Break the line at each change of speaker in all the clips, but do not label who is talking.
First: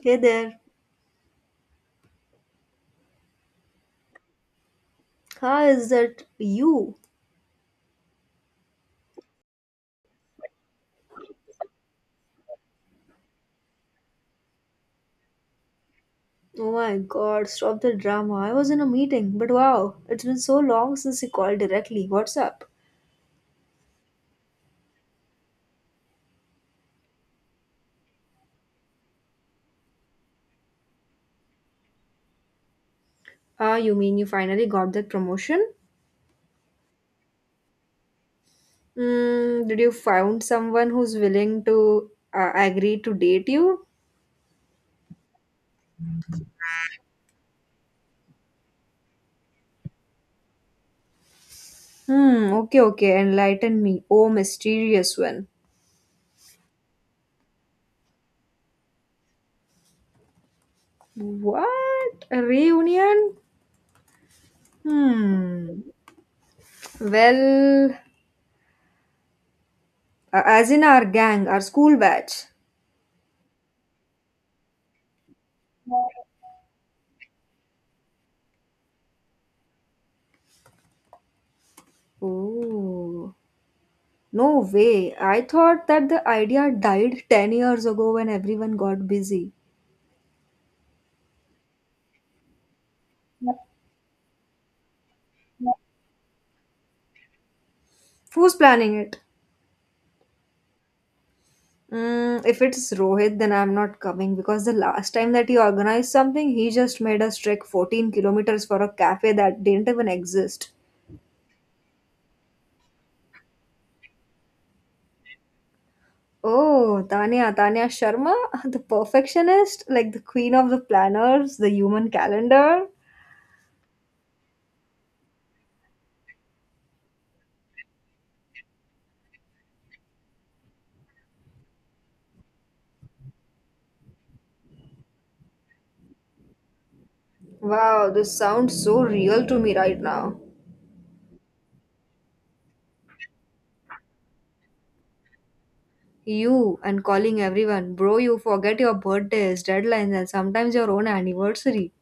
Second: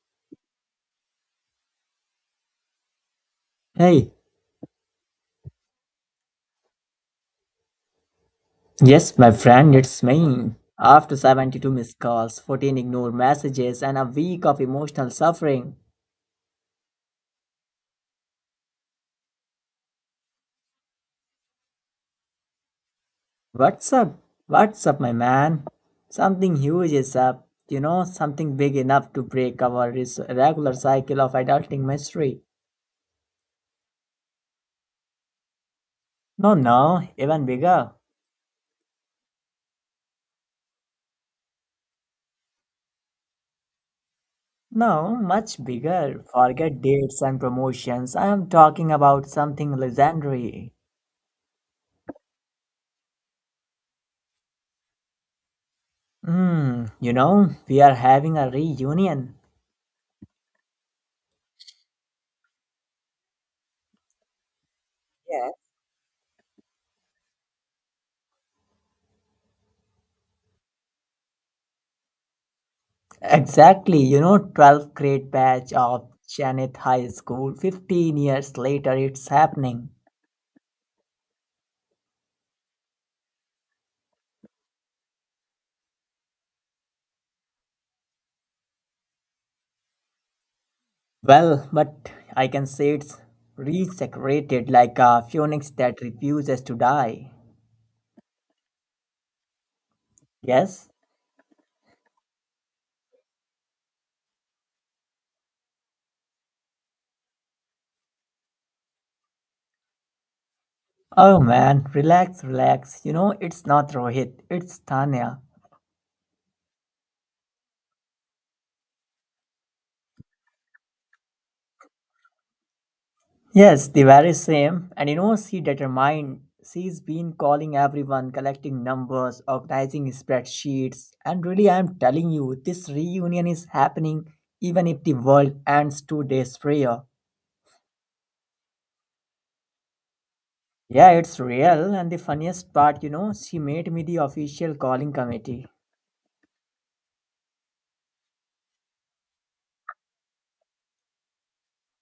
Hey there,
Hey,
how is that you?
yes, my friend, it's me. After 72 missed calls, 14 ignored messages, and a week of emotional suffering.
Oh my god, stop the drama. I was in a meeting, but wow, it's been so long since you called directly. What's up?
What's up? What's up, my man? Something huge is up. You know, something big enough to break our regular cycle of adulting mystery.
Ah, you mean you finally got that promotion?
No, no, even bigger.
Hmm, did you find someone who's willing to agree to date you?
No, much bigger. Forget dates and promotions. I am talking about something legendary.
Hmm, okay, okay, enlighten me. Oh, mysterious one.
You know, we are having a reunion.
What? A reunion?
Yes.
Hmm. Well, as in our gang, our school batch.
Exactly, you know, 12th grade batch of Janet High School, 15 years later, it's happening.
Oh. No way. I thought that the idea died 10 years ago when everyone got busy.
Well, but I can say it's resecrated like a phoenix that refuses to die.
Who's planning it?
Yes?
If it's Rohit, then I'm not coming because the last time that he organized something, he just made us trek 14 kilometers for a cafe that didn't even exist.
Oh man, relax, relax. You know, it's not Rohit, it's Tanya.
Oh, Tanya, Tanya Sharma, the perfectionist, like the queen of the planners, the human calendar.
Yes, the very same. And you know, she determined. She's been calling everyone, collecting numbers, organizing spreadsheets. And really, I'm telling you, this reunion is happening even if the world ends 2 days prior.
Wow, this sounds so real to me right now.
Yeah, it's real. And the funniest part, you know, she made me the official calling committee.
You and calling everyone, bro, you forget your birthdays, deadlines, and sometimes your own anniversary.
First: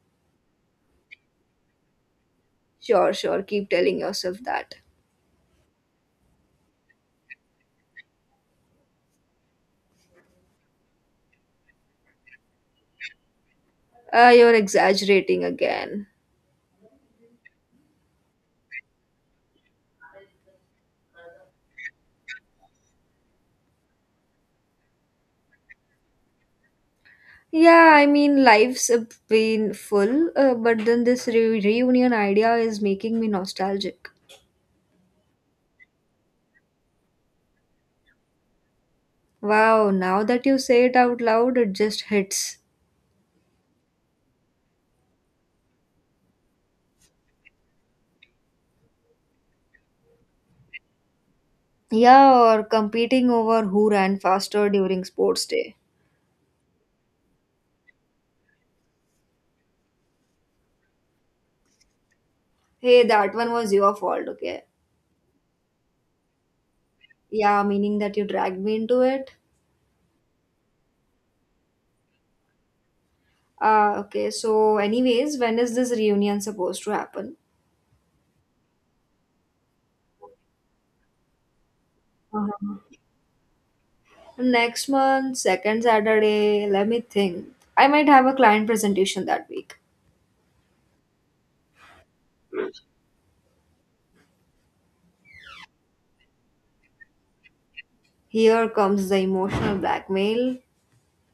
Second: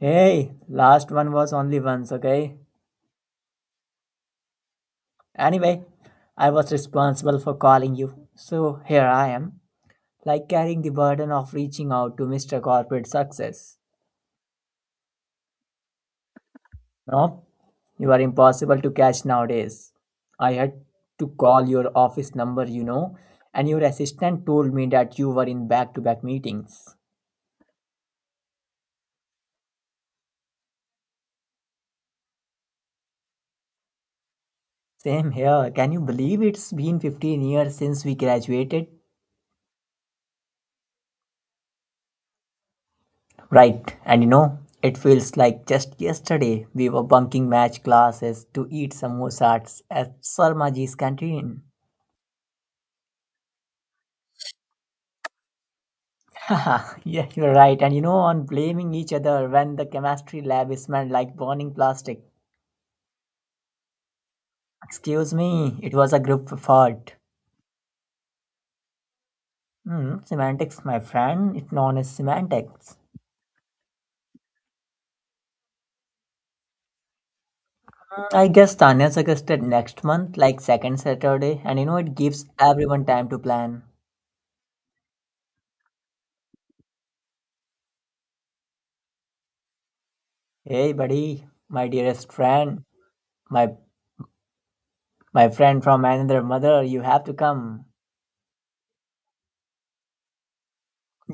Hey, last one was only once, okay?
Sure, sure, keep telling yourself that.
Anyway, I was responsible for calling you. So here I am, like carrying the burden of reaching out to Mr. Corporate Success.
Ah, you're exaggerating again.
No, you are impossible to catch nowadays. I had to call your office number, you know, and your assistant told me that you were in back to back meetings.
Yeah, I mean, life's been full, but then this reunion idea is making me nostalgic.
Same here. Can you believe it's been 15 years since we graduated?
Wow, now that you say it out loud, it just hits.
Right, and you know, it feels like just yesterday we were bunking match classes to eat samosas at Sarmaji's canteen.
Yeah, or competing over who ran faster during sports day.
Haha, yeah, you're right. And you know, on blaming each other when the chemistry lab is smelled like burning plastic.
Hey, that one was your fault, okay?
Excuse me, it was a group effort.
Yeah, meaning that you dragged me into it.
Semantics, my friend. It's known as semantics.
Ah, okay. So, anyways, when is this reunion supposed to happen?
I guess Tanya suggested next month, like second Saturday, and you know, it gives
Uh-huh.
everyone time to plan.
Next month, second Saturday. Let me think. I might have a client presentation that week.
Hey, buddy, my dearest friend, my my friend from another mother, you have to come.
Here comes the emotional blackmail.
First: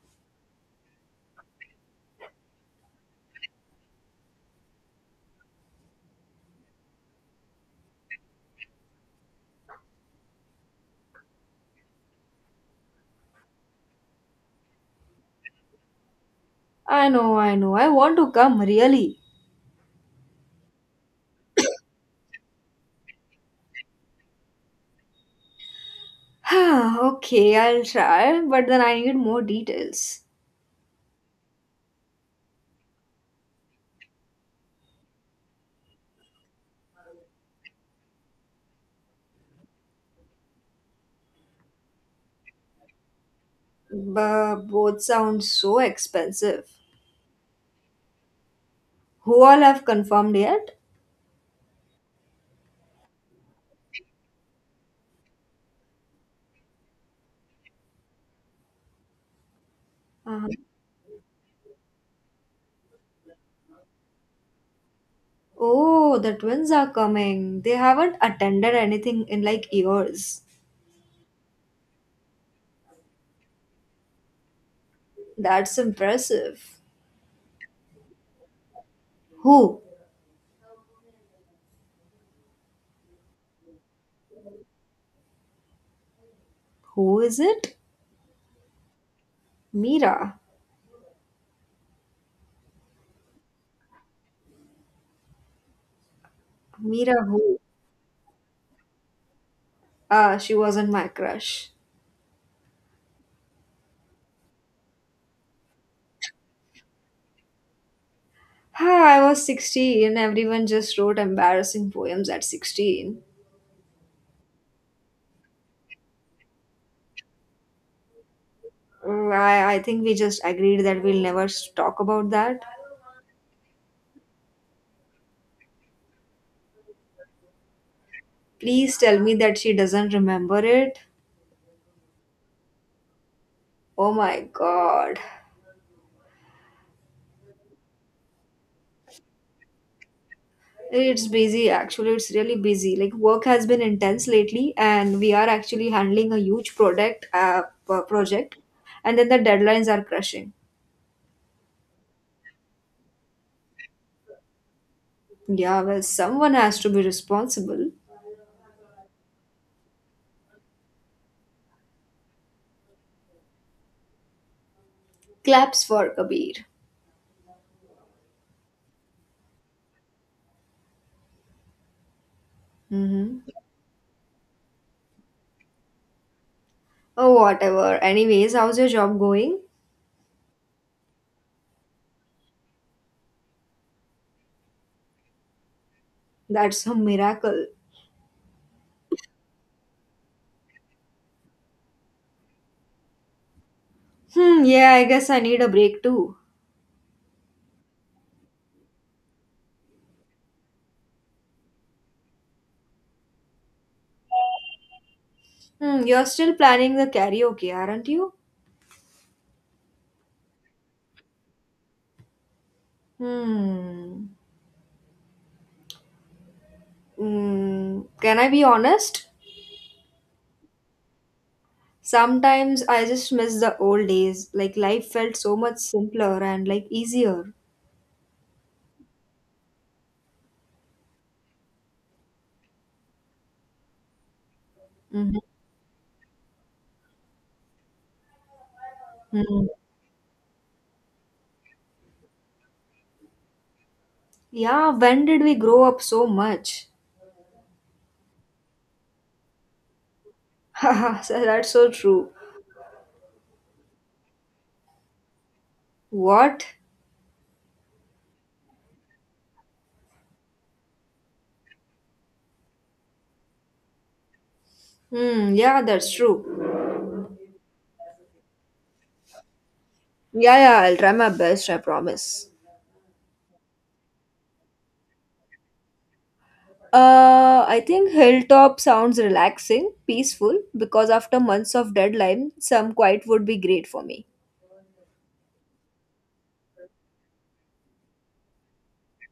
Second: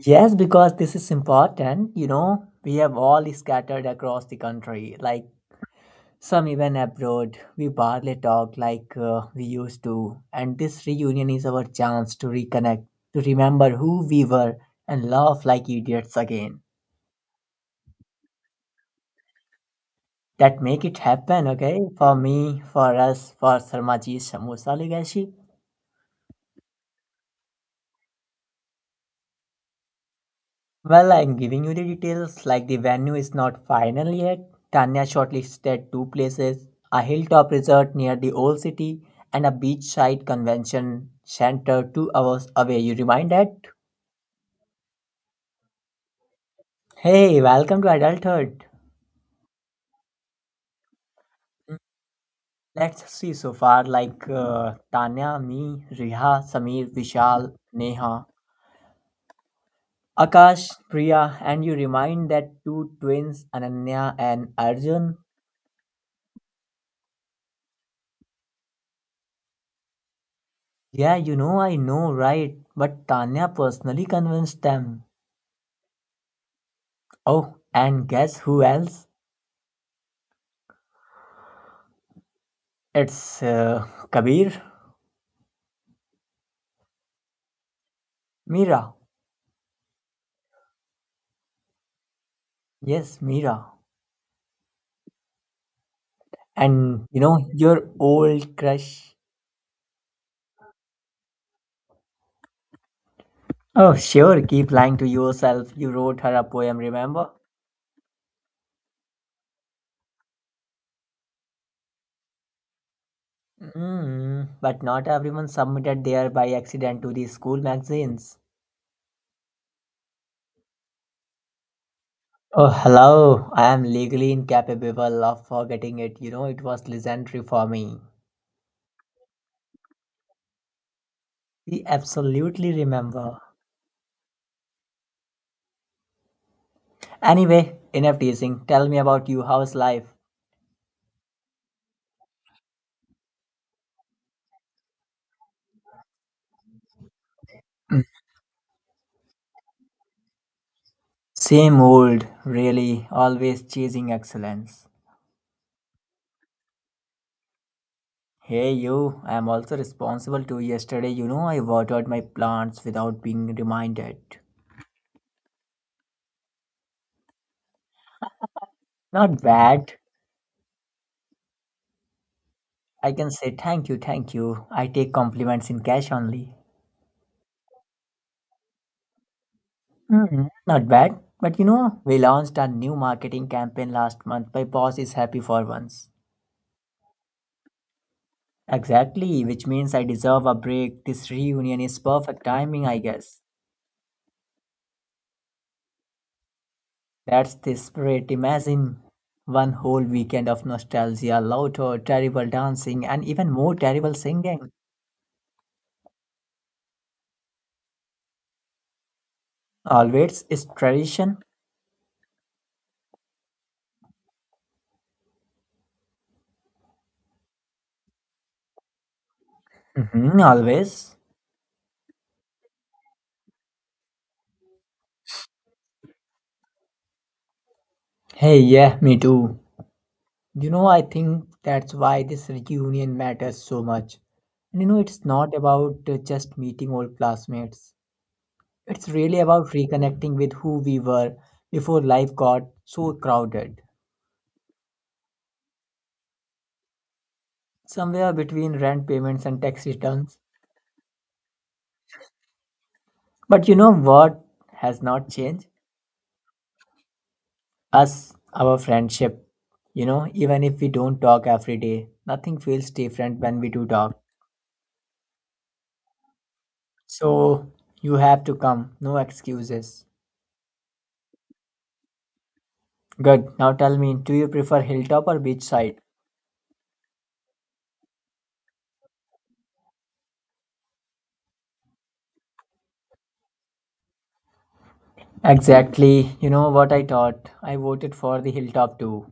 Yes, because this is important. You know, we have all scattered across the country. Like some even abroad, we barely talk like we used to, and this reunion is our chance to reconnect, to remember who we were, and laugh like idiots again.
I know, I know. I want to come, really.
That make it happen, okay? For me, for us, for Sarmaji's Samosa Legacy.
Okay, I'll try, but then I need more details.
Well, I'm giving you the details, like the venue is not final yet. Tanya shortlisted two places, a hilltop resort near the old city, and a beachside convention center 2 hours away. You remind that?
But both sound so expensive.
Hey, welcome to adulthood.
Who all have confirmed yet?
Let's see so far like Tanya, me, Riha, Samir, Vishal, Neha,
Uh,
Akash, Priya, and you remind that two twins, Ananya and Arjun.
oh, the twins are coming. They haven't attended anything in like years.
Yeah, you know, I know, right? But Tanya personally convinced them.
That's impressive.
Oh, and guess who else?
Who?
It's Kabir,
Who is it?
Mira.
Mira.
Yes, Mira. And you
Mira
know,
who?
your old crush.
Ah, she wasn't my crush.
Oh, sure, keep lying to yourself. You wrote her a poem, remember?
Ah, I was 16. Everyone just wrote embarrassing poems at 16.
But not everyone submitted there by accident to the school magazines.
I think we just agreed that we'll never talk about that.
Oh, hello. I am legally incapable of forgetting it. You know, it was legendary for me.
Please tell me that she doesn't remember it.
We absolutely remember.
Oh my god.
Anyway, enough teasing. Tell me about you. How's life?
It's busy actually, it's really busy. Like work has been intense lately and we are actually handling a huge product project and then the deadlines are crushing.
Same old, really. Always chasing excellence.
Yeah, well someone has to be responsible.
Hey you, I'm also responsible too. Yesterday, you know, I watered my plants without being reminded.
Claps for Kabir.
Not bad. I can
Mm-hmm.
say thank you, thank you. I take compliments in cash only.
Oh whatever. Anyways, how's your job going?
Not bad. But you know, we launched our new marketing campaign last month. My boss is happy for once.
That's a miracle.
Exactly, which means I deserve a break. This reunion is perfect timing, I guess.
Hmm, yeah, I guess I need a break too.
That's the spirit. Imagine one whole weekend of nostalgia, laughter, terrible dancing, and even more terrible singing.
You're still planning the karaoke, aren't you?
Always is tradition.
Hmm. Hmm. Can I be honest?
Mhm, always.
Sometimes I just miss the old days. Like life felt so much simpler and like easier.
Hey, yeah, me too. You know, I think that's why this reunion matters so much. And you know, it's
Mhm.
not about just meeting old classmates. It's really
Mhm.
about reconnecting with who we were before life got so crowded.
Yeah, when did we grow up so much?
Somewhere between rent payments and tax returns.
Haha, so that's so true.
But you know what has not changed?
What?
Us, our friendship. You know, even if we don't talk every day, nothing feels different when we do talk.
Hmm, yeah, that's true.
So you have to come, no excuses.
Yeah, yeah, I'll try my best, I promise.
Good. Now tell me, do you prefer hilltop or beachside?
I think Hilltop sounds relaxing, peaceful, because after months of deadline, some quiet would be great for me.
Exactly. You know what I thought? I voted for the hilltop too.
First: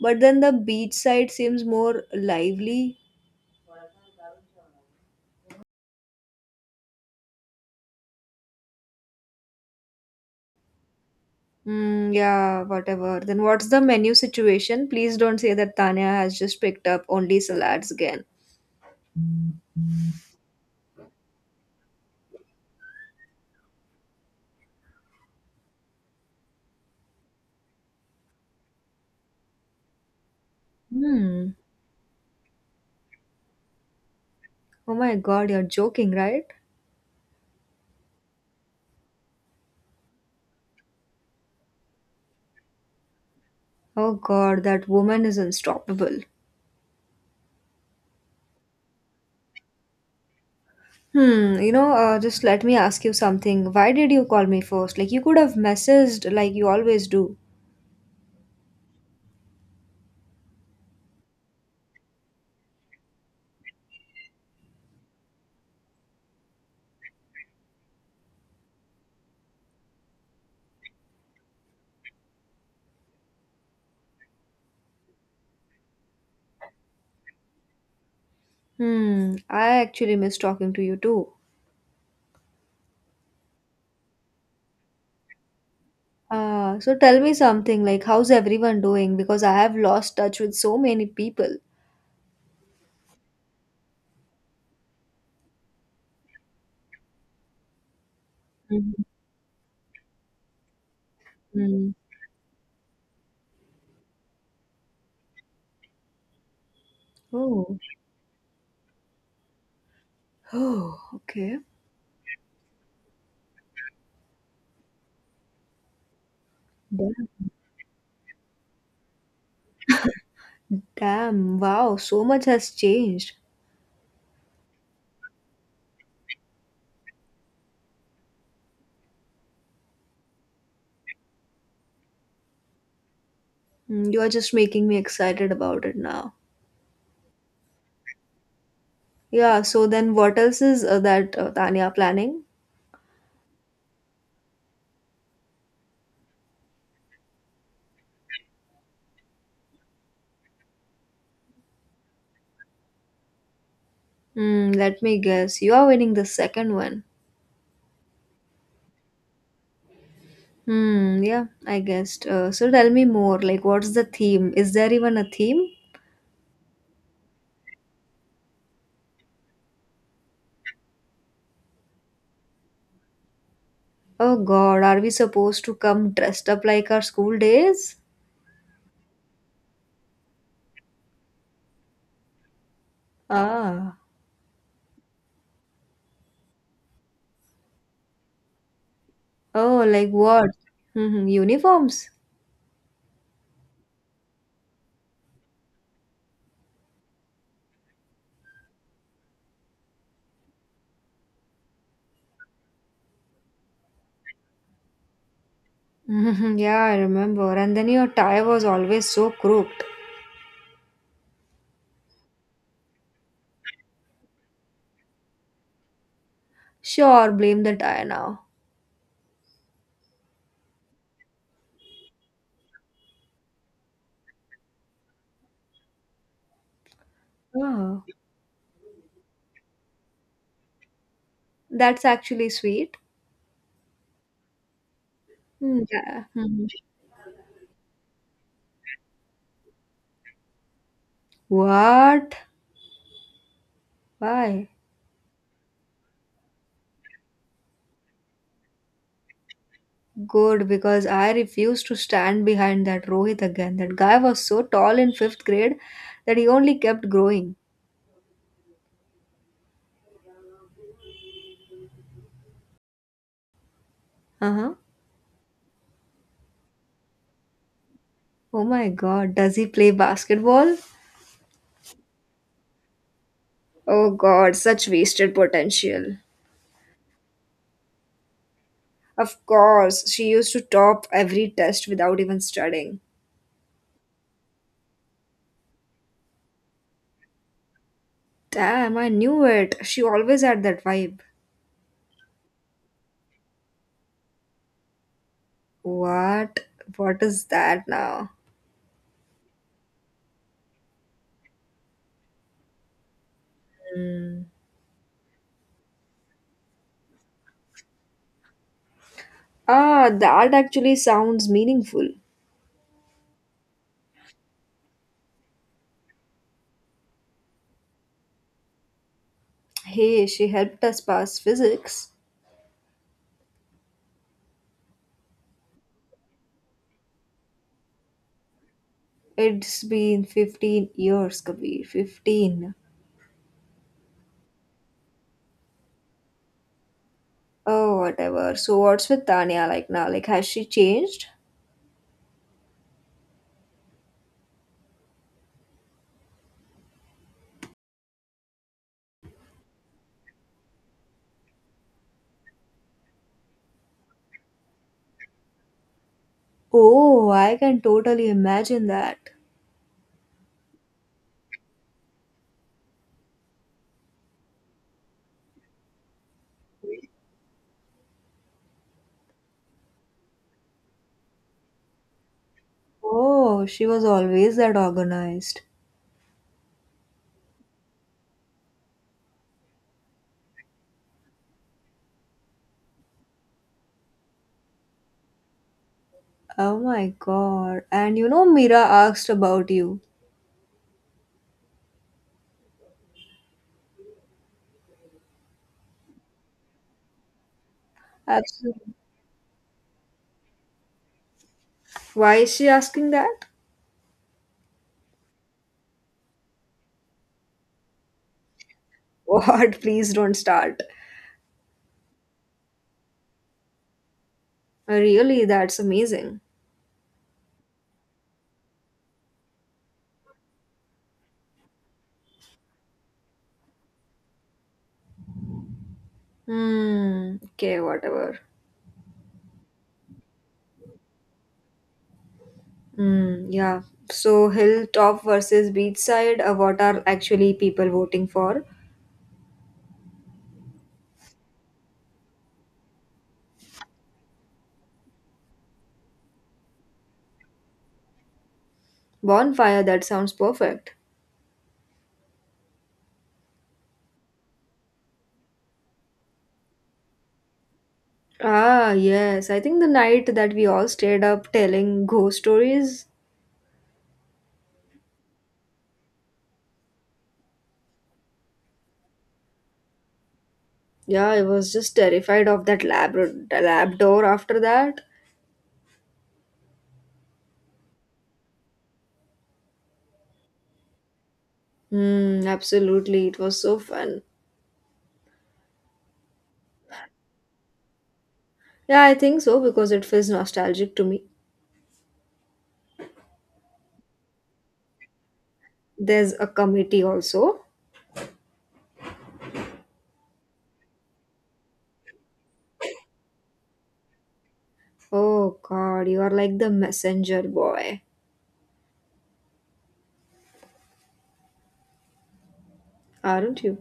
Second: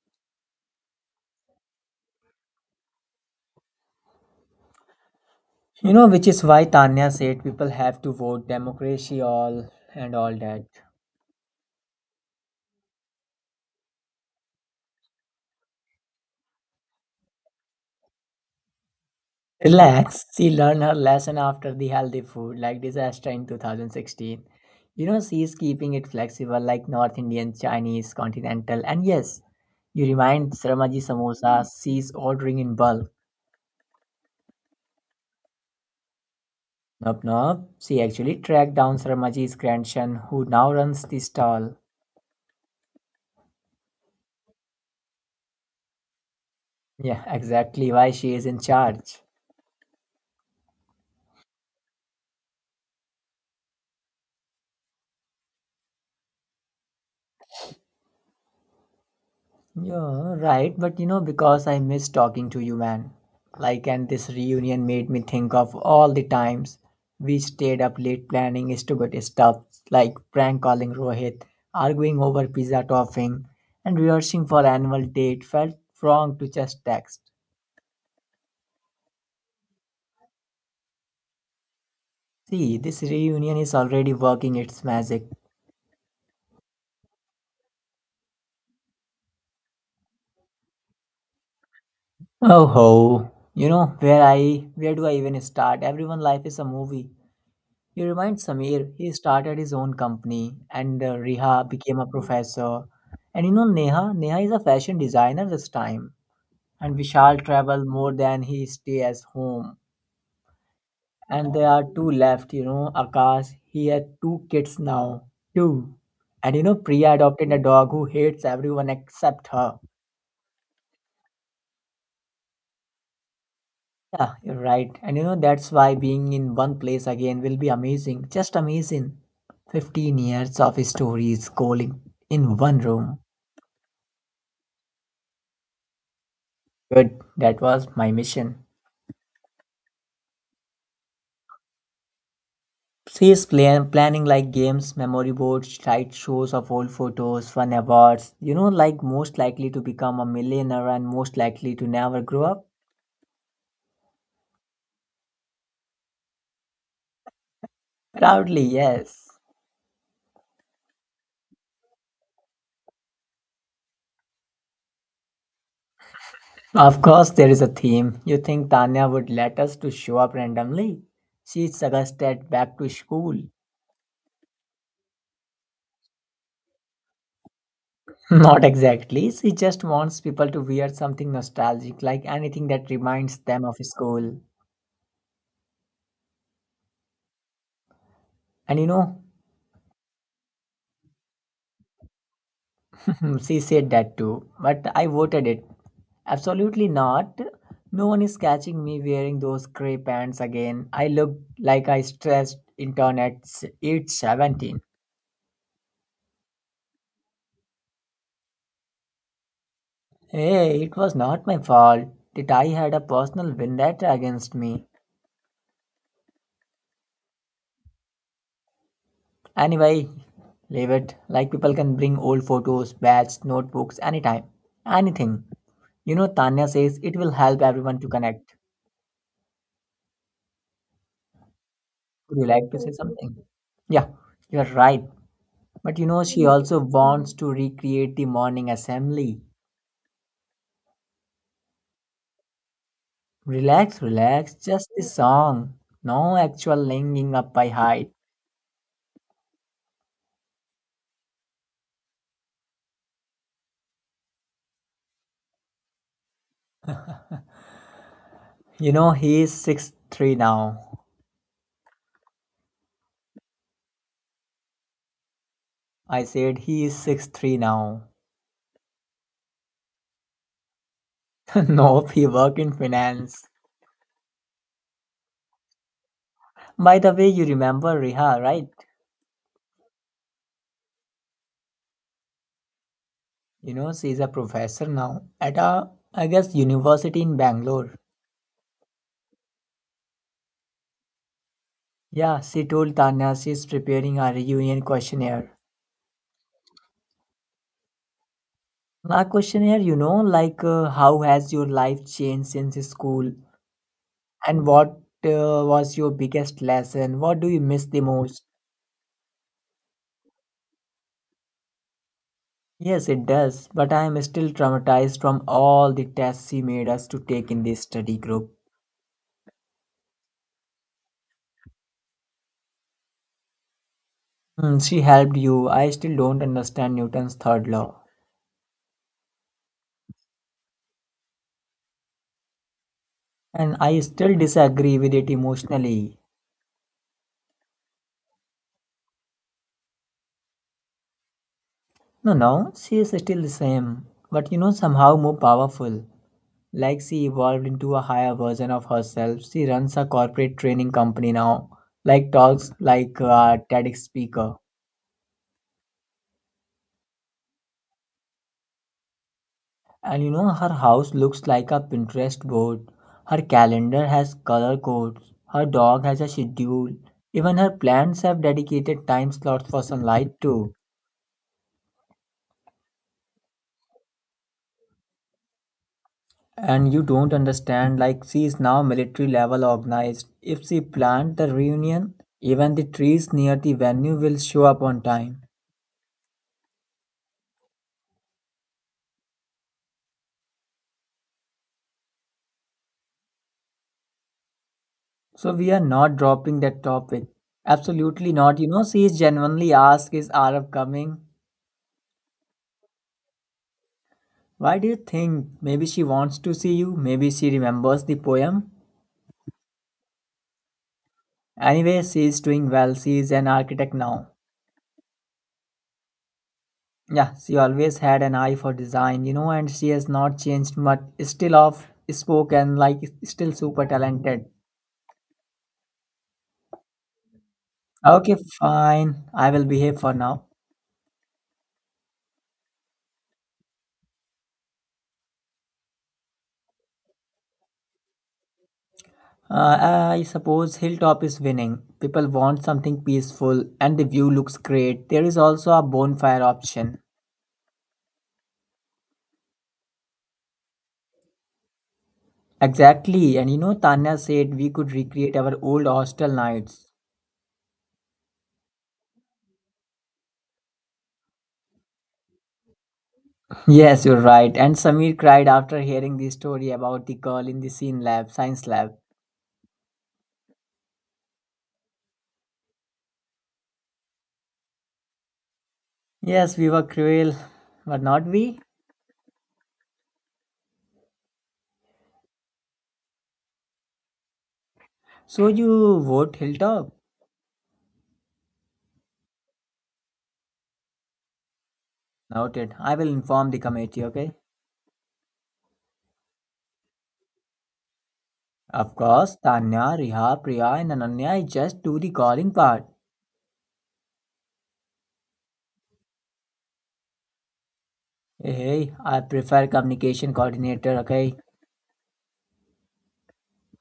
But then the beachside seems more lively.
You know, which is why Tanya said people have to vote democracy all and all that.
Mm, yeah, whatever. Then what's the menu situation? Please don't say that Tanya has just picked up only salads again.
Relax. She learned her lesson after the healthy food like disaster in 2016. You know, she is keeping it flexible like North Indian, Chinese, continental, and yes, you remind Sharmaji
Hmm.
Samosa, she is ordering in bulk.
Oh my god, you're joking, right?
Nope, nope. She actually tracked down Sarmaji's grandson, who now runs the stall.
Oh god, that woman is unstoppable.
Yeah, exactly why she is in charge.
Just let me ask you something. Why did you call me first? Like, you could have messaged like you always do.
Yeah, right, but you know, because I miss talking to you, man. Like, and this reunion made me think of all the times we stayed up late planning stupid stuff, like prank calling Rohit, arguing over pizza topping, and rehearsing for annual date felt wrong to just text.
I actually miss talking to you too.
See, this reunion is already working its magic.
So tell me something, like, how's everyone doing? Because I have lost touch with so many people.
Oh ho, you know where do I even start? Everyone life is a movie. You remind Samir, he started his own company and Riha
Mm-hmm.
became a professor. And you know Neha is a fashion designer this time. And Vishal
Oh.
travel more than he stay at home.
Oh,
And
okay.
there are two left, you know, Akash, he had two kids now. Two. And you know Priya
Damn.
adopted a dog who hates everyone except her.
Damn. Wow. So much has changed.
Yeah, you're right. And you know, that's why being in one place again will be amazing. Just amazing. 15 years of stories calling in one room.
You are just making me excited about it now.
Good. That was my mission.
Yeah. So then, what else is that Tanya planning?
She's planning like games, memory boards, tight shows of old photos, fun awards. You know, like most likely to become a millionaire and most likely to never grow up.
Hmm. Let me guess. You are winning the second one.
Proudly, yes.
Hmm. Yeah. I guessed. So tell me more. Like, what's the theme? Is there even a theme?
Of course, there is a theme. You think Tanya would let us to show up randomly? She suggested back to school.
Oh God. Are we supposed to come dressed up like our school days?
Not exactly. She just wants people to wear something nostalgic, like anything that reminds them of
Ah.
school. And you know,
Oh, like what? Uniforms.
she said that too, but I voted it. Absolutely not. No one is catching me wearing those grey pants again. I look like I stressed internet age 17.
Mhm, yeah, I remember. And then your tie was always so crooked.
Hey, it was not my fault that I had a personal vendetta against me.
Sure, blame the tie now.
Anyway, leave it. Like people can bring old photos, badges, notebooks, anytime. Anything. You know, Tanya says it will help everyone
Oh,
to connect.
that's
Would you
actually
like to say
sweet.
something? Yeah, you're right.
Hmm,
But you know,
yeah.
she
Mhm.
also wants to recreate the morning assembly.
What?
Relax, relax,
Why?
just the song. No actual linking up by height.
Good, because I refuse to stand behind that Rohit again. That guy was so tall in fifth grade that he only kept growing.
You know, he is 6'3" now.
Uh huh.
I said he is 6'3" now.
Oh my god, does he play basketball?
Nope, he work in finance.
Oh god, such wasted potential.
By the way, you remember Riha, right?
Of course, she used to top every test without even studying.
You know, she's a professor now at a, I guess, university in Bangalore.
Damn, I knew it. She always had that vibe.
Yeah, she told Tanya she's preparing a reunion questionnaire.
What? What is that now?
A questionnaire, you know, like how has your life changed since school? And what was your biggest lesson? What do you miss the most?
Ah, that actually sounds meaningful.
Yes, it does, but I am still traumatized from all the tests she made us to take in this study group.
Hey, she helped us pass physics.
She helped you. I still don't understand Newton's third law.
It's been 15 years, Kabir. 15.
And I still disagree with it emotionally.
Oh, whatever. So, what's with Tanya like now? Like, has she changed?
No, no, she is still the same, but you know, somehow more powerful. Like she evolved into a higher version of herself, she runs a corporate training company now, like talks like a TEDx speaker.
Oh, I can totally imagine that.
And you know, her house looks like a Pinterest board. Her calendar has color codes. Her dog has a schedule. Even her plants have dedicated time slots for sunlight too.
Oh, she was always that organized.
And you don't understand, like she is now military level organized. If she planned the reunion, even the trees near the venue will show up on time.
Oh my god. And Mira asked about you.
So we are not dropping that topic. Absolutely not. You know,
Absolutely.
she is genuinely asked, is Arab coming?
Why is she asking that?
Why do you think? Maybe she wants to see you. Maybe she remembers the poem.
What? Please don't start.
Anyway, she is doing well. She is an architect now.
Really that's amazing.
Yeah, she always had an eye for design, you know, and she has not changed much. Still off spoken, like still super talented.
Hmm. Okay,
Okay,
whatever.
fine. I will behave for now.
Hmm. Yeah. So, hilltop versus beachside. What are actually people voting for?
I suppose Hilltop is winning. People want something peaceful and the view looks great. There is also a bonfire option.
Bonfire. That sounds perfect.
Exactly, and you know, Tanya said we could recreate our old hostel nights.
Ah, yes. I think the night that we all stayed up telling ghost stories.
Yes, you're right. And Samir cried after hearing the story about the girl in the scene lab, science lab.
Yeah, I was just terrified of that lab door after that.
Yes, we were cruel, but not we.
Hmm. Absolutely. It was so fun.
So you vote Hilltop?
Yeah, I think so because it feels nostalgic to me.
Noted. I will inform the committee, okay?
There's a committee also.
Of course, Tanya, Riha, Priya, and Ananya just do the calling part.
Oh God, you are like the messenger boy,
Hey, I prefer communication coordinator, okay?
aren't you?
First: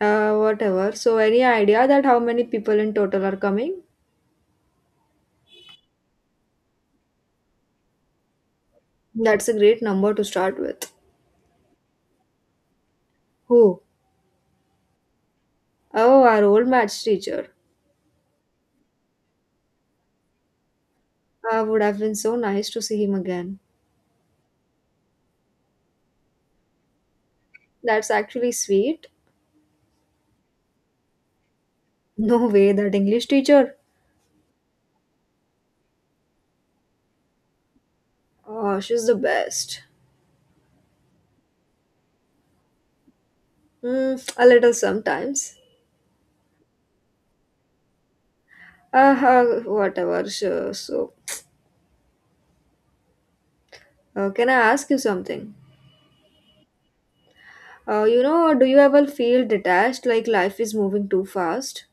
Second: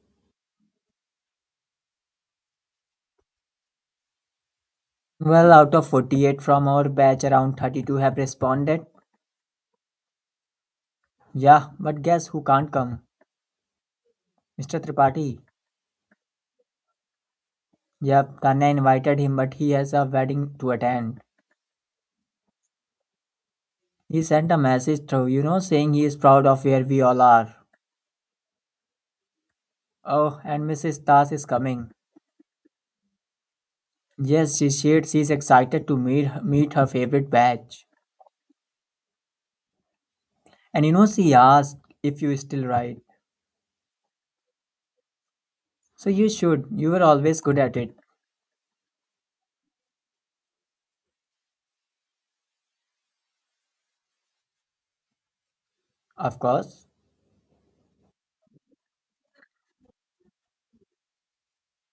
Whatever. So, any idea that how many people in total are coming?
Well, out of 48 from our batch, around 32 have responded.
That's a great number to start with.
Yeah, but guess who can't come?
Who?
Mr. Tripathi.
Oh, our old maths teacher.
Yep, Tanya invited him, but he has a wedding to attend.
Would have been so nice to see him again.
He sent a message through, you know, saying he is proud of where we all are.
That's actually sweet.
Oh, and Mrs. Das is coming.
No way, that English teacher.
Yes, she shared she's excited to meet her favorite batch.
Oh, she's the best.
And you know, she asked if you still write.
Mm, a little sometimes.
So you should. You were always good at it.
Uh, whatever. Sure. So, can I ask you something?
Of course.
Do you ever feel detached, like life is moving too fast?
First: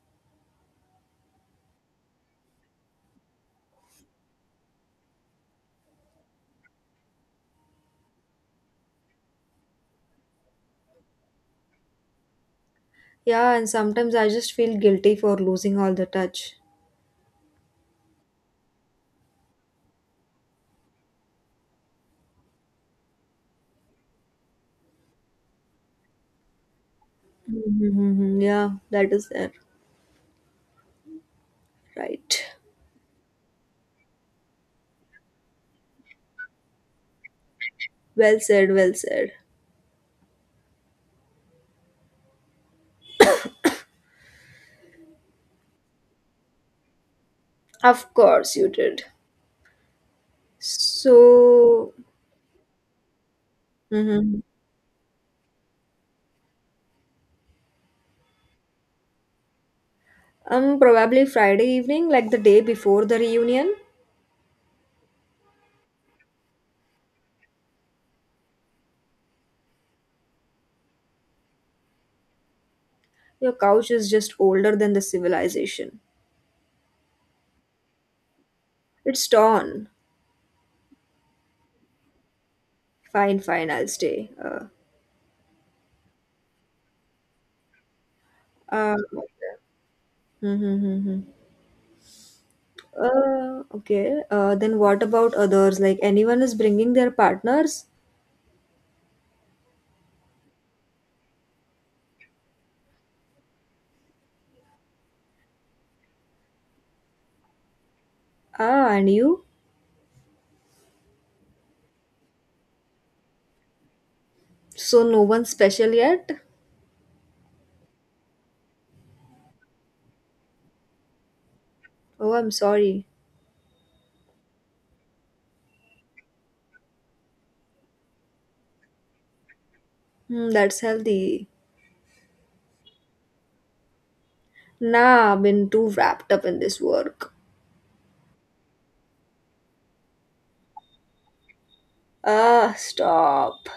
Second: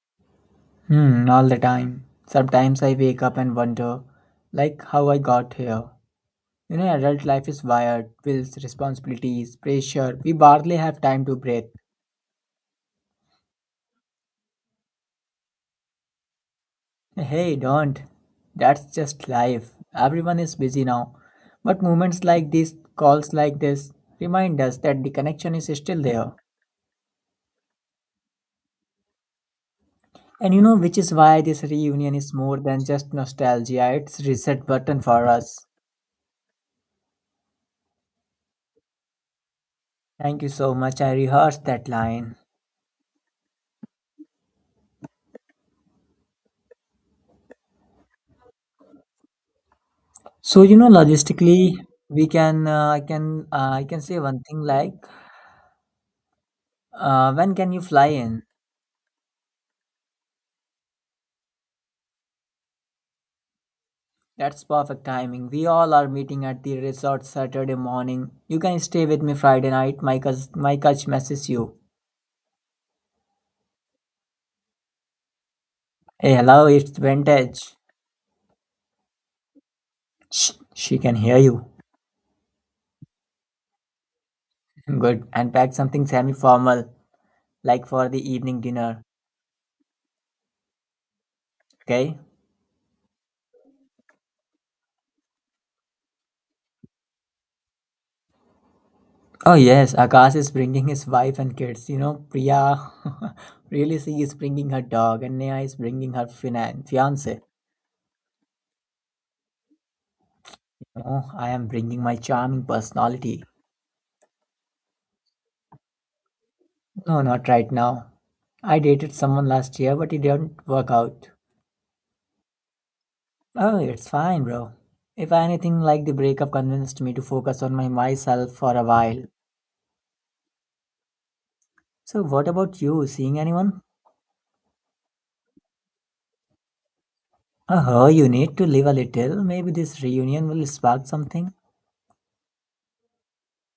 Hmm, all the time. Sometimes I wake up and wonder, like, how I got here. You know, adult life is wired, bills, responsibilities, pressure. We hardly have time to breathe.
Yeah, and sometimes I just feel guilty for losing all the touch.
Hey, don't. That's just life. Everyone is busy now. But moments like this, calls like this, remind us that the connection is still there.
Mm-hmm. Mm-hmm, yeah, that is there.
And you know, which is why this reunion is
Right.
more than just nostalgia, it's reset button for us.
Well said, well said.
Thank you so much. I rehearsed that line.
Of course you did.
So you know, logistically,
So,
we can I can I can say
mm-hmm.
one thing like, when can you fly in?
Probably Friday evening, like the day before the reunion.
That's perfect timing. We all are meeting at the resort Saturday morning. You can stay with me Friday night. My couch messes you.
Your couch is just older than the civilization.
Hey, hello, it's vintage.
It's torn.
Shh, she can hear you.
Fine, fine, I'll stay.
Good. And pack something semi-formal, like for the evening
Uh,
dinner.
mm-hmm. Mm-hmm.
Okay.
Okay. Then what about others? Like anyone is bringing their partners?
Oh yes, Akash is bringing his wife and kids. You know, Priya, really, she is bringing her dog, and Neha is bringing her fiance.
Ah, and you?
No, I am bringing my charming personality.
So no one special yet?
No, not right now. I dated someone last year, but it didn't work out.
Oh, I'm sorry.
Oh, it's fine, bro. If anything, like the breakup convinced me to focus on my myself for a while.
That's healthy.
So, what about you? Seeing anyone?
Nah, I've been too wrapped up in this work.
Oh, you need to live a little. Maybe this reunion will spark something.
Ah, stop.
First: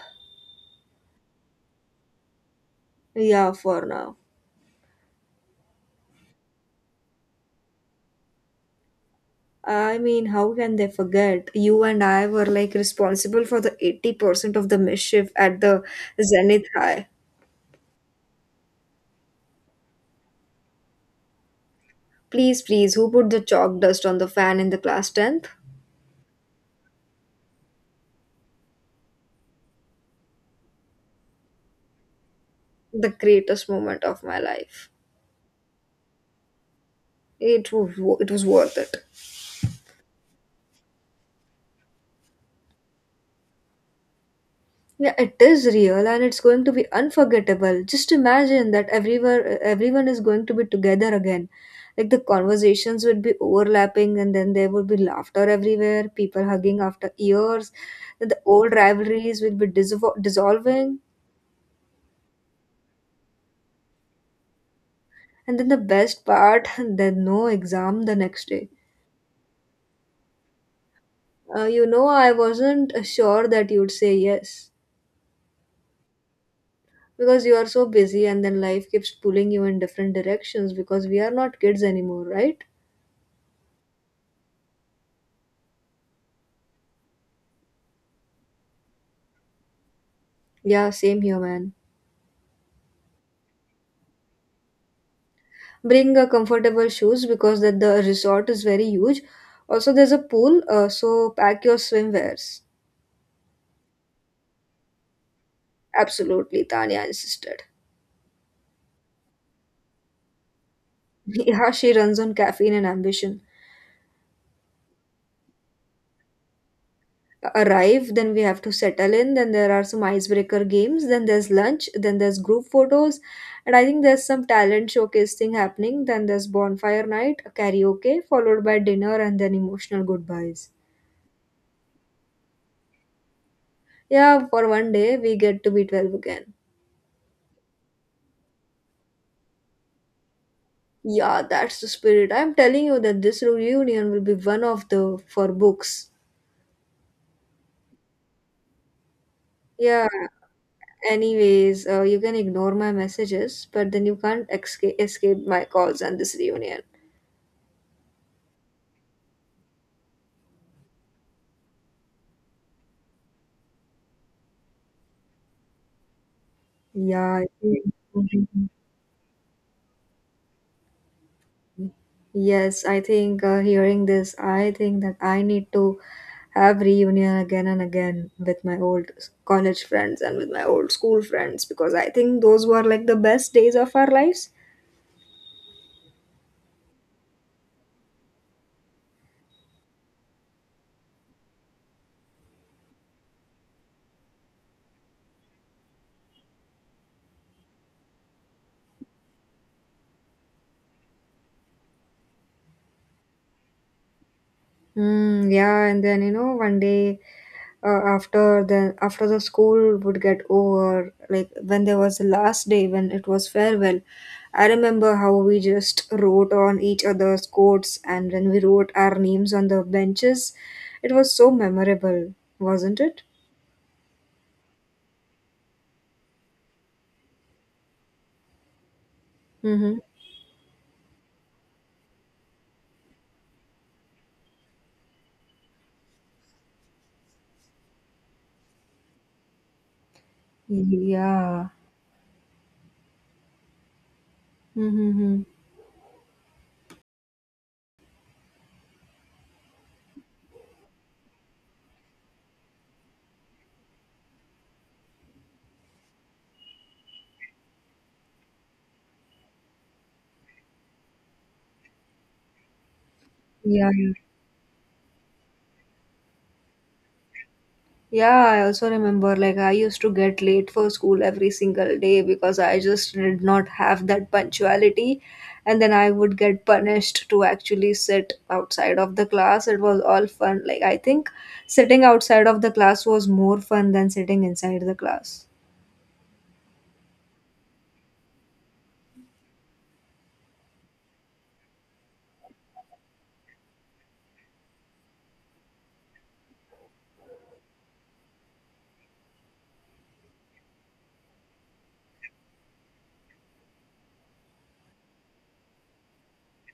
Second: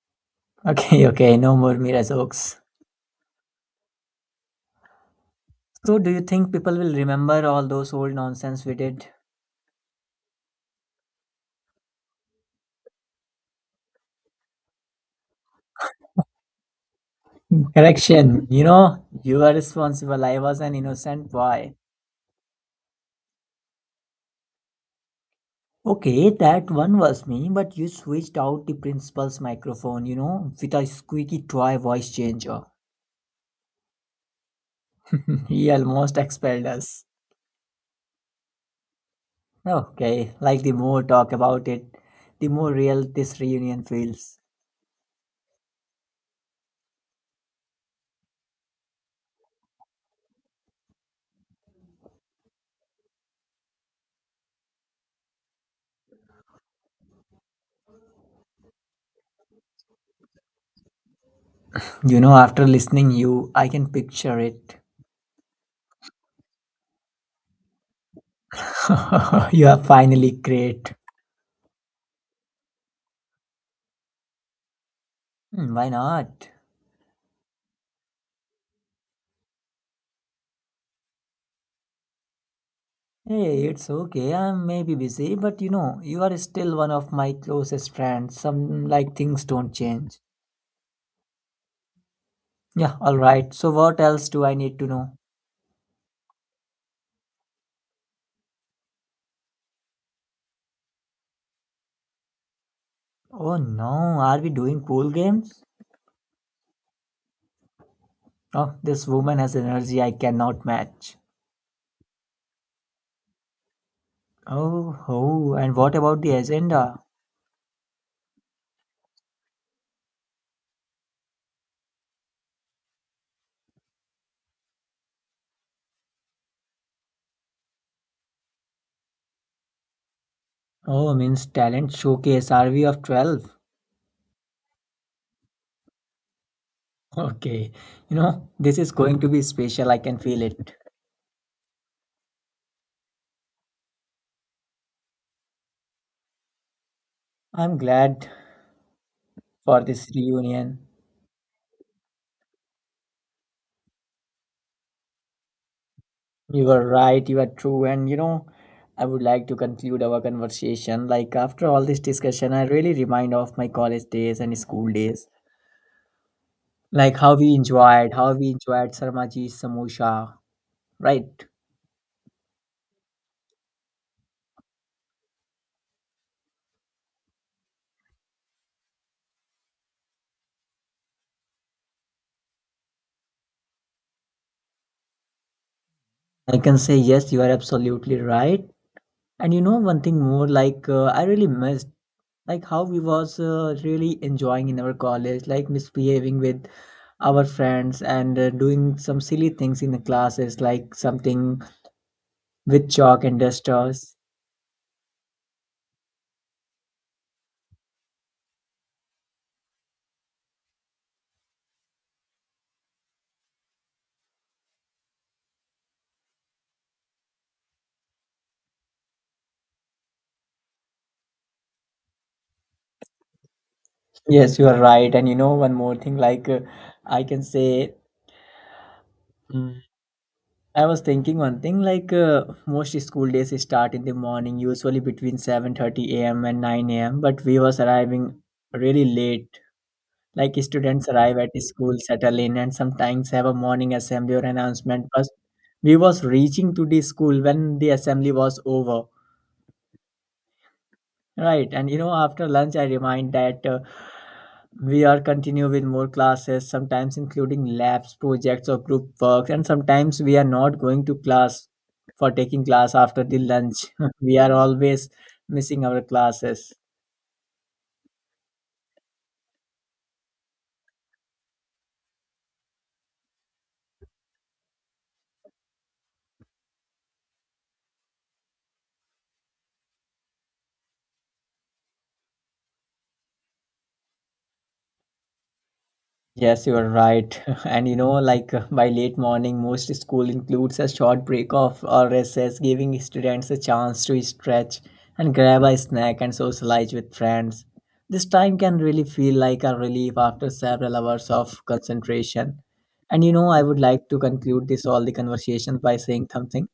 Okay, okay, no more Mira jokes.
Yeah, for now.
So, do you think people will remember all those old nonsense we did?
I mean, how can they forget? You and I were like responsible for the 80% of the mischief at the Zenith High.
Correction, you know, you were responsible. I was an innocent boy.
Please, please, who put the chalk dust on the fan in the class 10th?
Okay, that one was me, but you switched out the principal's microphone, you know, with a squeaky toy voice changer.
The greatest moment of my life.
He almost expelled us.
It was it was worth it.
Okay, like the more talk about it, the more real this reunion feels.
Yeah, it is real and it's going to be unforgettable. Just imagine that everywhere everyone is going to be together again. Like the conversations would be overlapping and then there would be laughter everywhere, people hugging after years, and the old rivalries will be dissolving.
You know, after listening you, I can picture it.
And then the best part, then no exam the next day.
You are finally great.
I wasn't sure that you'd say yes.
Hmm, why not?
Because you are so busy and then life keeps pulling you in different directions because we are not kids anymore, right?
Hey, it's okay. I may be busy, but you know, you are still one of my closest friends. Some like things don't change.
Yeah, same here, man.
Yeah, all right. So what else do I need to know?
Bring comfortable shoes because that the resort is very huge. Also, there's a pool, so pack your swimwears.
Oh no, are we doing pool games?
Absolutely, tanya insisted.
Oh, this woman has energy I cannot match.
Yeah, she runs on caffeine and ambition.
Oh, oh, and what about the agenda?
Arrive, then we have to settle in, then there are some icebreaker games, then there's lunch, then there's group photos, and I think there's some talent showcase thing happening, then there's bonfire night, karaoke, followed by dinner and then emotional goodbyes.
Oh, means talent showcase. Are we of 12?
Yeah, for one day we get to be 12 again.
Okay. You know, this is going to be special. I can feel it.
Yeah, that's the spirit. I'm telling you that this reunion will be one of the for books.
I'm glad for
Yeah,
this reunion.
anyways, you can ignore my messages, but then you can't escape my calls and this
You
reunion.
are right, you are true. And you know, I would like to conclude our conversation. Like, after all this discussion, I really remind of my college days and school days. Like,
Yeah, I think,
how we enjoyed Sarmaji's Samosa, right?
yes, I think hearing this, I think that I need to have reunion again and again with my old college friends and with my old school friends because I think those were like the best days of our lives.
I can say, yes, you are absolutely right. And you know, one thing more, like, I really missed, like, how we was really enjoying in our college, like, misbehaving with our friends and doing some silly things in the classes, like something with chalk and dusters.
Mm, yeah, and then one day uh, after the school would get over, like when there was the last day when it was farewell, I remember how we just wrote on each other's coats and when we wrote our names on the benches, it was so memorable, wasn't it?
Yes, you are right. And you know, one more thing, like I can say, mm,
Mm-hmm.
I was thinking one thing, like most school days start in the morning, usually between 7:30 a.m. and 9 a.m. But we was arriving really late. Like students arrive at
Yeah.
school, settle in, and sometimes have a morning assembly or announcement. But
Mm-hmm.
we was reaching to the school when the assembly was over. Right, and you know, after lunch, I remind that we are continue with more classes, sometimes including labs, projects, or group works, and sometimes we are not going to class for taking class after the lunch.
Yeah.
We are always missing our classes.
Yeah, I also remember like I used to get late for school every single day because I just did not have that punctuality. And then I would get punished to actually sit outside of the class. It was all fun. Like, I think sitting outside of the class was more fun than sitting inside the class.
Yes, you are right. And you know, like by late morning, most school includes a short break off or recess, giving students a chance to stretch and grab a snack and socialize with friends. This time can really feel like a relief after several hours of concentration. And you know, I would like to conclude this all the conversation by saying something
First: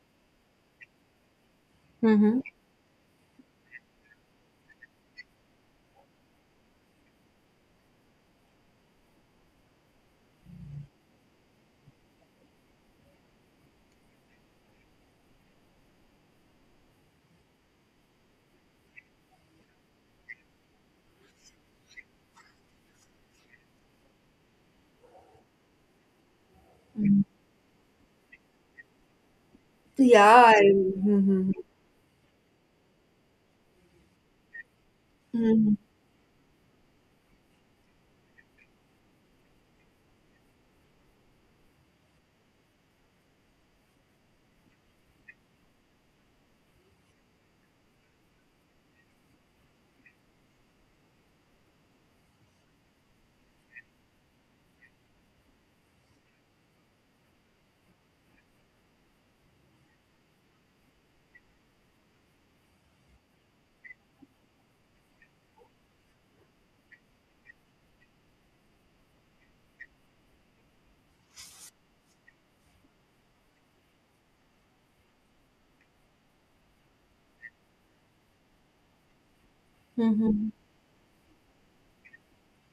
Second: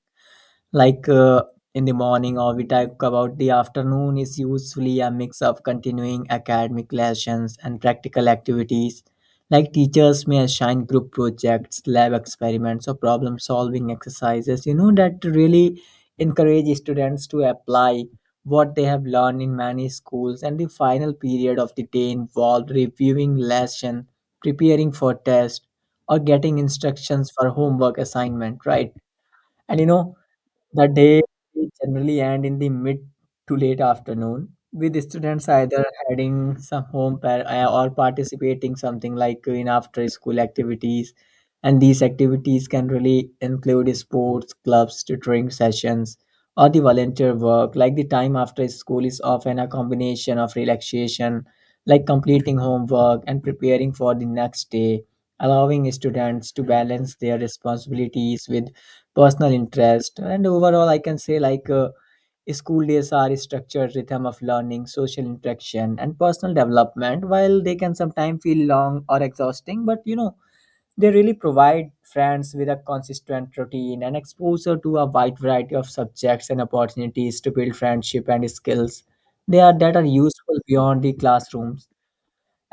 like in the morning
Mm-hmm.
or we talk about the afternoon is usually a mix of continuing academic lessons and practical activities like teachers may assign group projects, lab experiments, or problem solving exercises, you know, that really encourage students to apply what they have learned in many schools, and the final period of the day involved reviewing lesson, preparing for test, or getting instructions for homework assignment, right? And you know,
Yeah. I,
the day
mm-hmm.
generally end in the mid to late afternoon, with students
Mm-hmm.
either heading some or participating something like in after school activities. And these activities can really include sports, clubs, tutoring sessions, or the volunteer work. Like the time after school is often a combination of relaxation, like completing homework and preparing for the next day, allowing students to balance their responsibilities with personal interest. And overall I can say like school days are a structured rhythm of learning, social interaction, and personal development. While they can sometimes feel long or exhausting, but you know, they really provide friends with a consistent routine and exposure to a wide variety of subjects and opportunities to build friendship and skills they are that are
Mm-hmm.
useful beyond the classrooms.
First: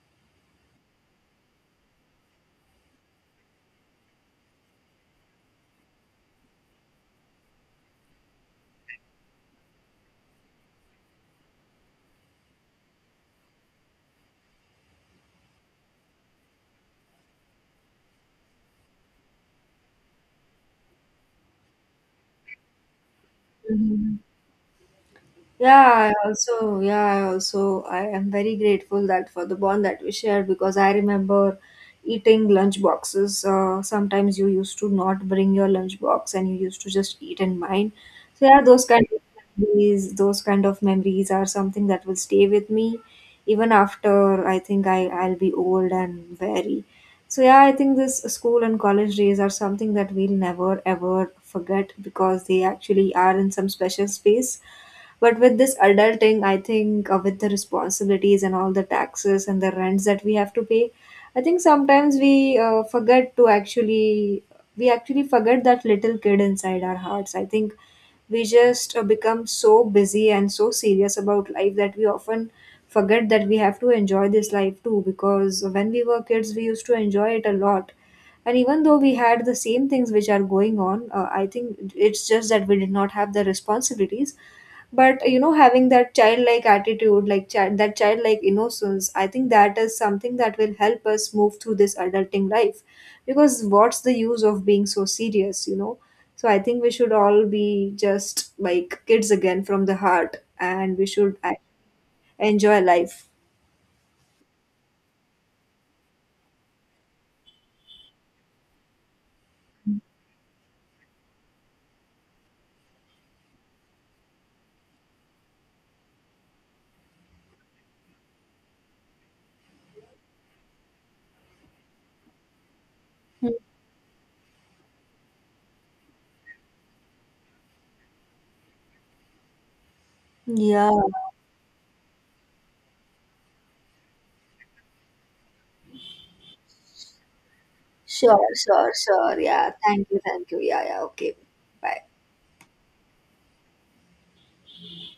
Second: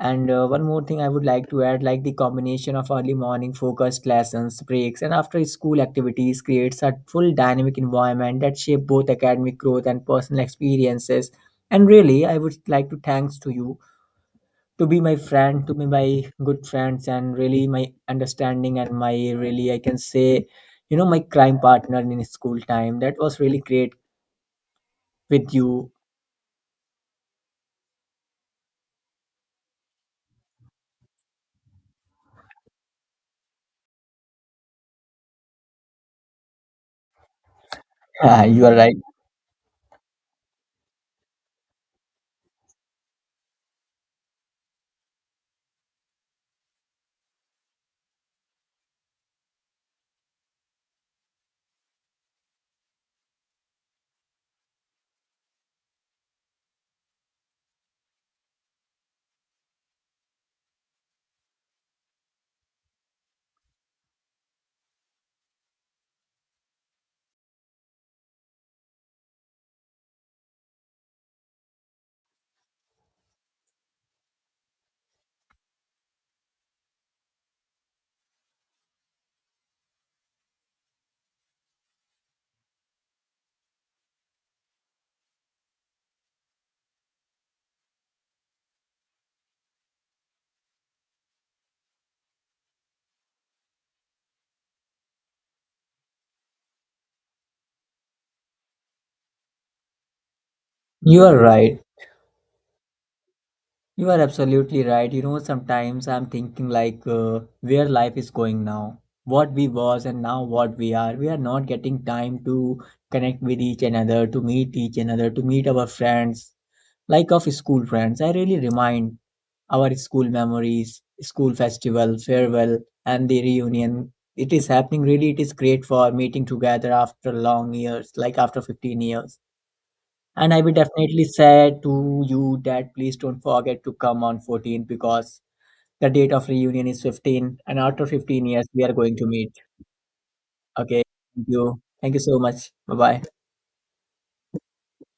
And one more thing I would like to add, like the combination of early morning focused lessons, breaks, and after school activities creates a full dynamic environment that shape both academic growth and personal experiences. And really, I would like to thanks to you to be my friend, to be my good friends, and really my understanding and my really I can say, you know, my crime partner in school time. That was really great
Mm-hmm.
with you.
Yeah, yeah, I am very grateful that for the bond that we shared because I remember eating lunch boxes. Sometimes you used to not bring your lunch box and you used to just eat in mine.
Yeah,
So yeah,
you are right.
those kind of memories are something that will stay with me even after I think I'll be old and very. So yeah, I think this school and college days are something that we'll never ever forget because they actually are in some special space but with this adulting, I think with the responsibilities and all the taxes and the rents that we have to pay, I think sometimes we forget to actually we actually forget that little kid inside our hearts. I think we just become so busy and so serious about life that we often forget that we have to enjoy this life too because when we were kids we used to enjoy it a lot and even though we had the same things which are going on I think it's just that we did not have the responsibilities but having that childlike attitude like that childlike innocence I think that is something that will help us move through this adulting life because what's the use of being so serious? So I think we should all be just like kids again from the heart and we
You
should
are right.
enjoy life.
You are absolutely right. You know, sometimes I'm thinking like where life is going now, what we was and now what we are. We are not getting time to connect with each another, to meet each another, to meet our friends, like of school friends. I really remind our school memories, school festival, farewell, and the reunion. It is happening really. It is great for meeting together after long years, like after 15 years, and I will
Yeah,
definitely say to you that please don't forget to come on 14th because the date of reunion is 15 and after 15
sure,
years we
sure,
are going to
sure,
meet.
yeah, thank you, thank you, yeah, yeah,
Okay.
okay.
Thank you.
Bye.
Thank you so much. Bye bye.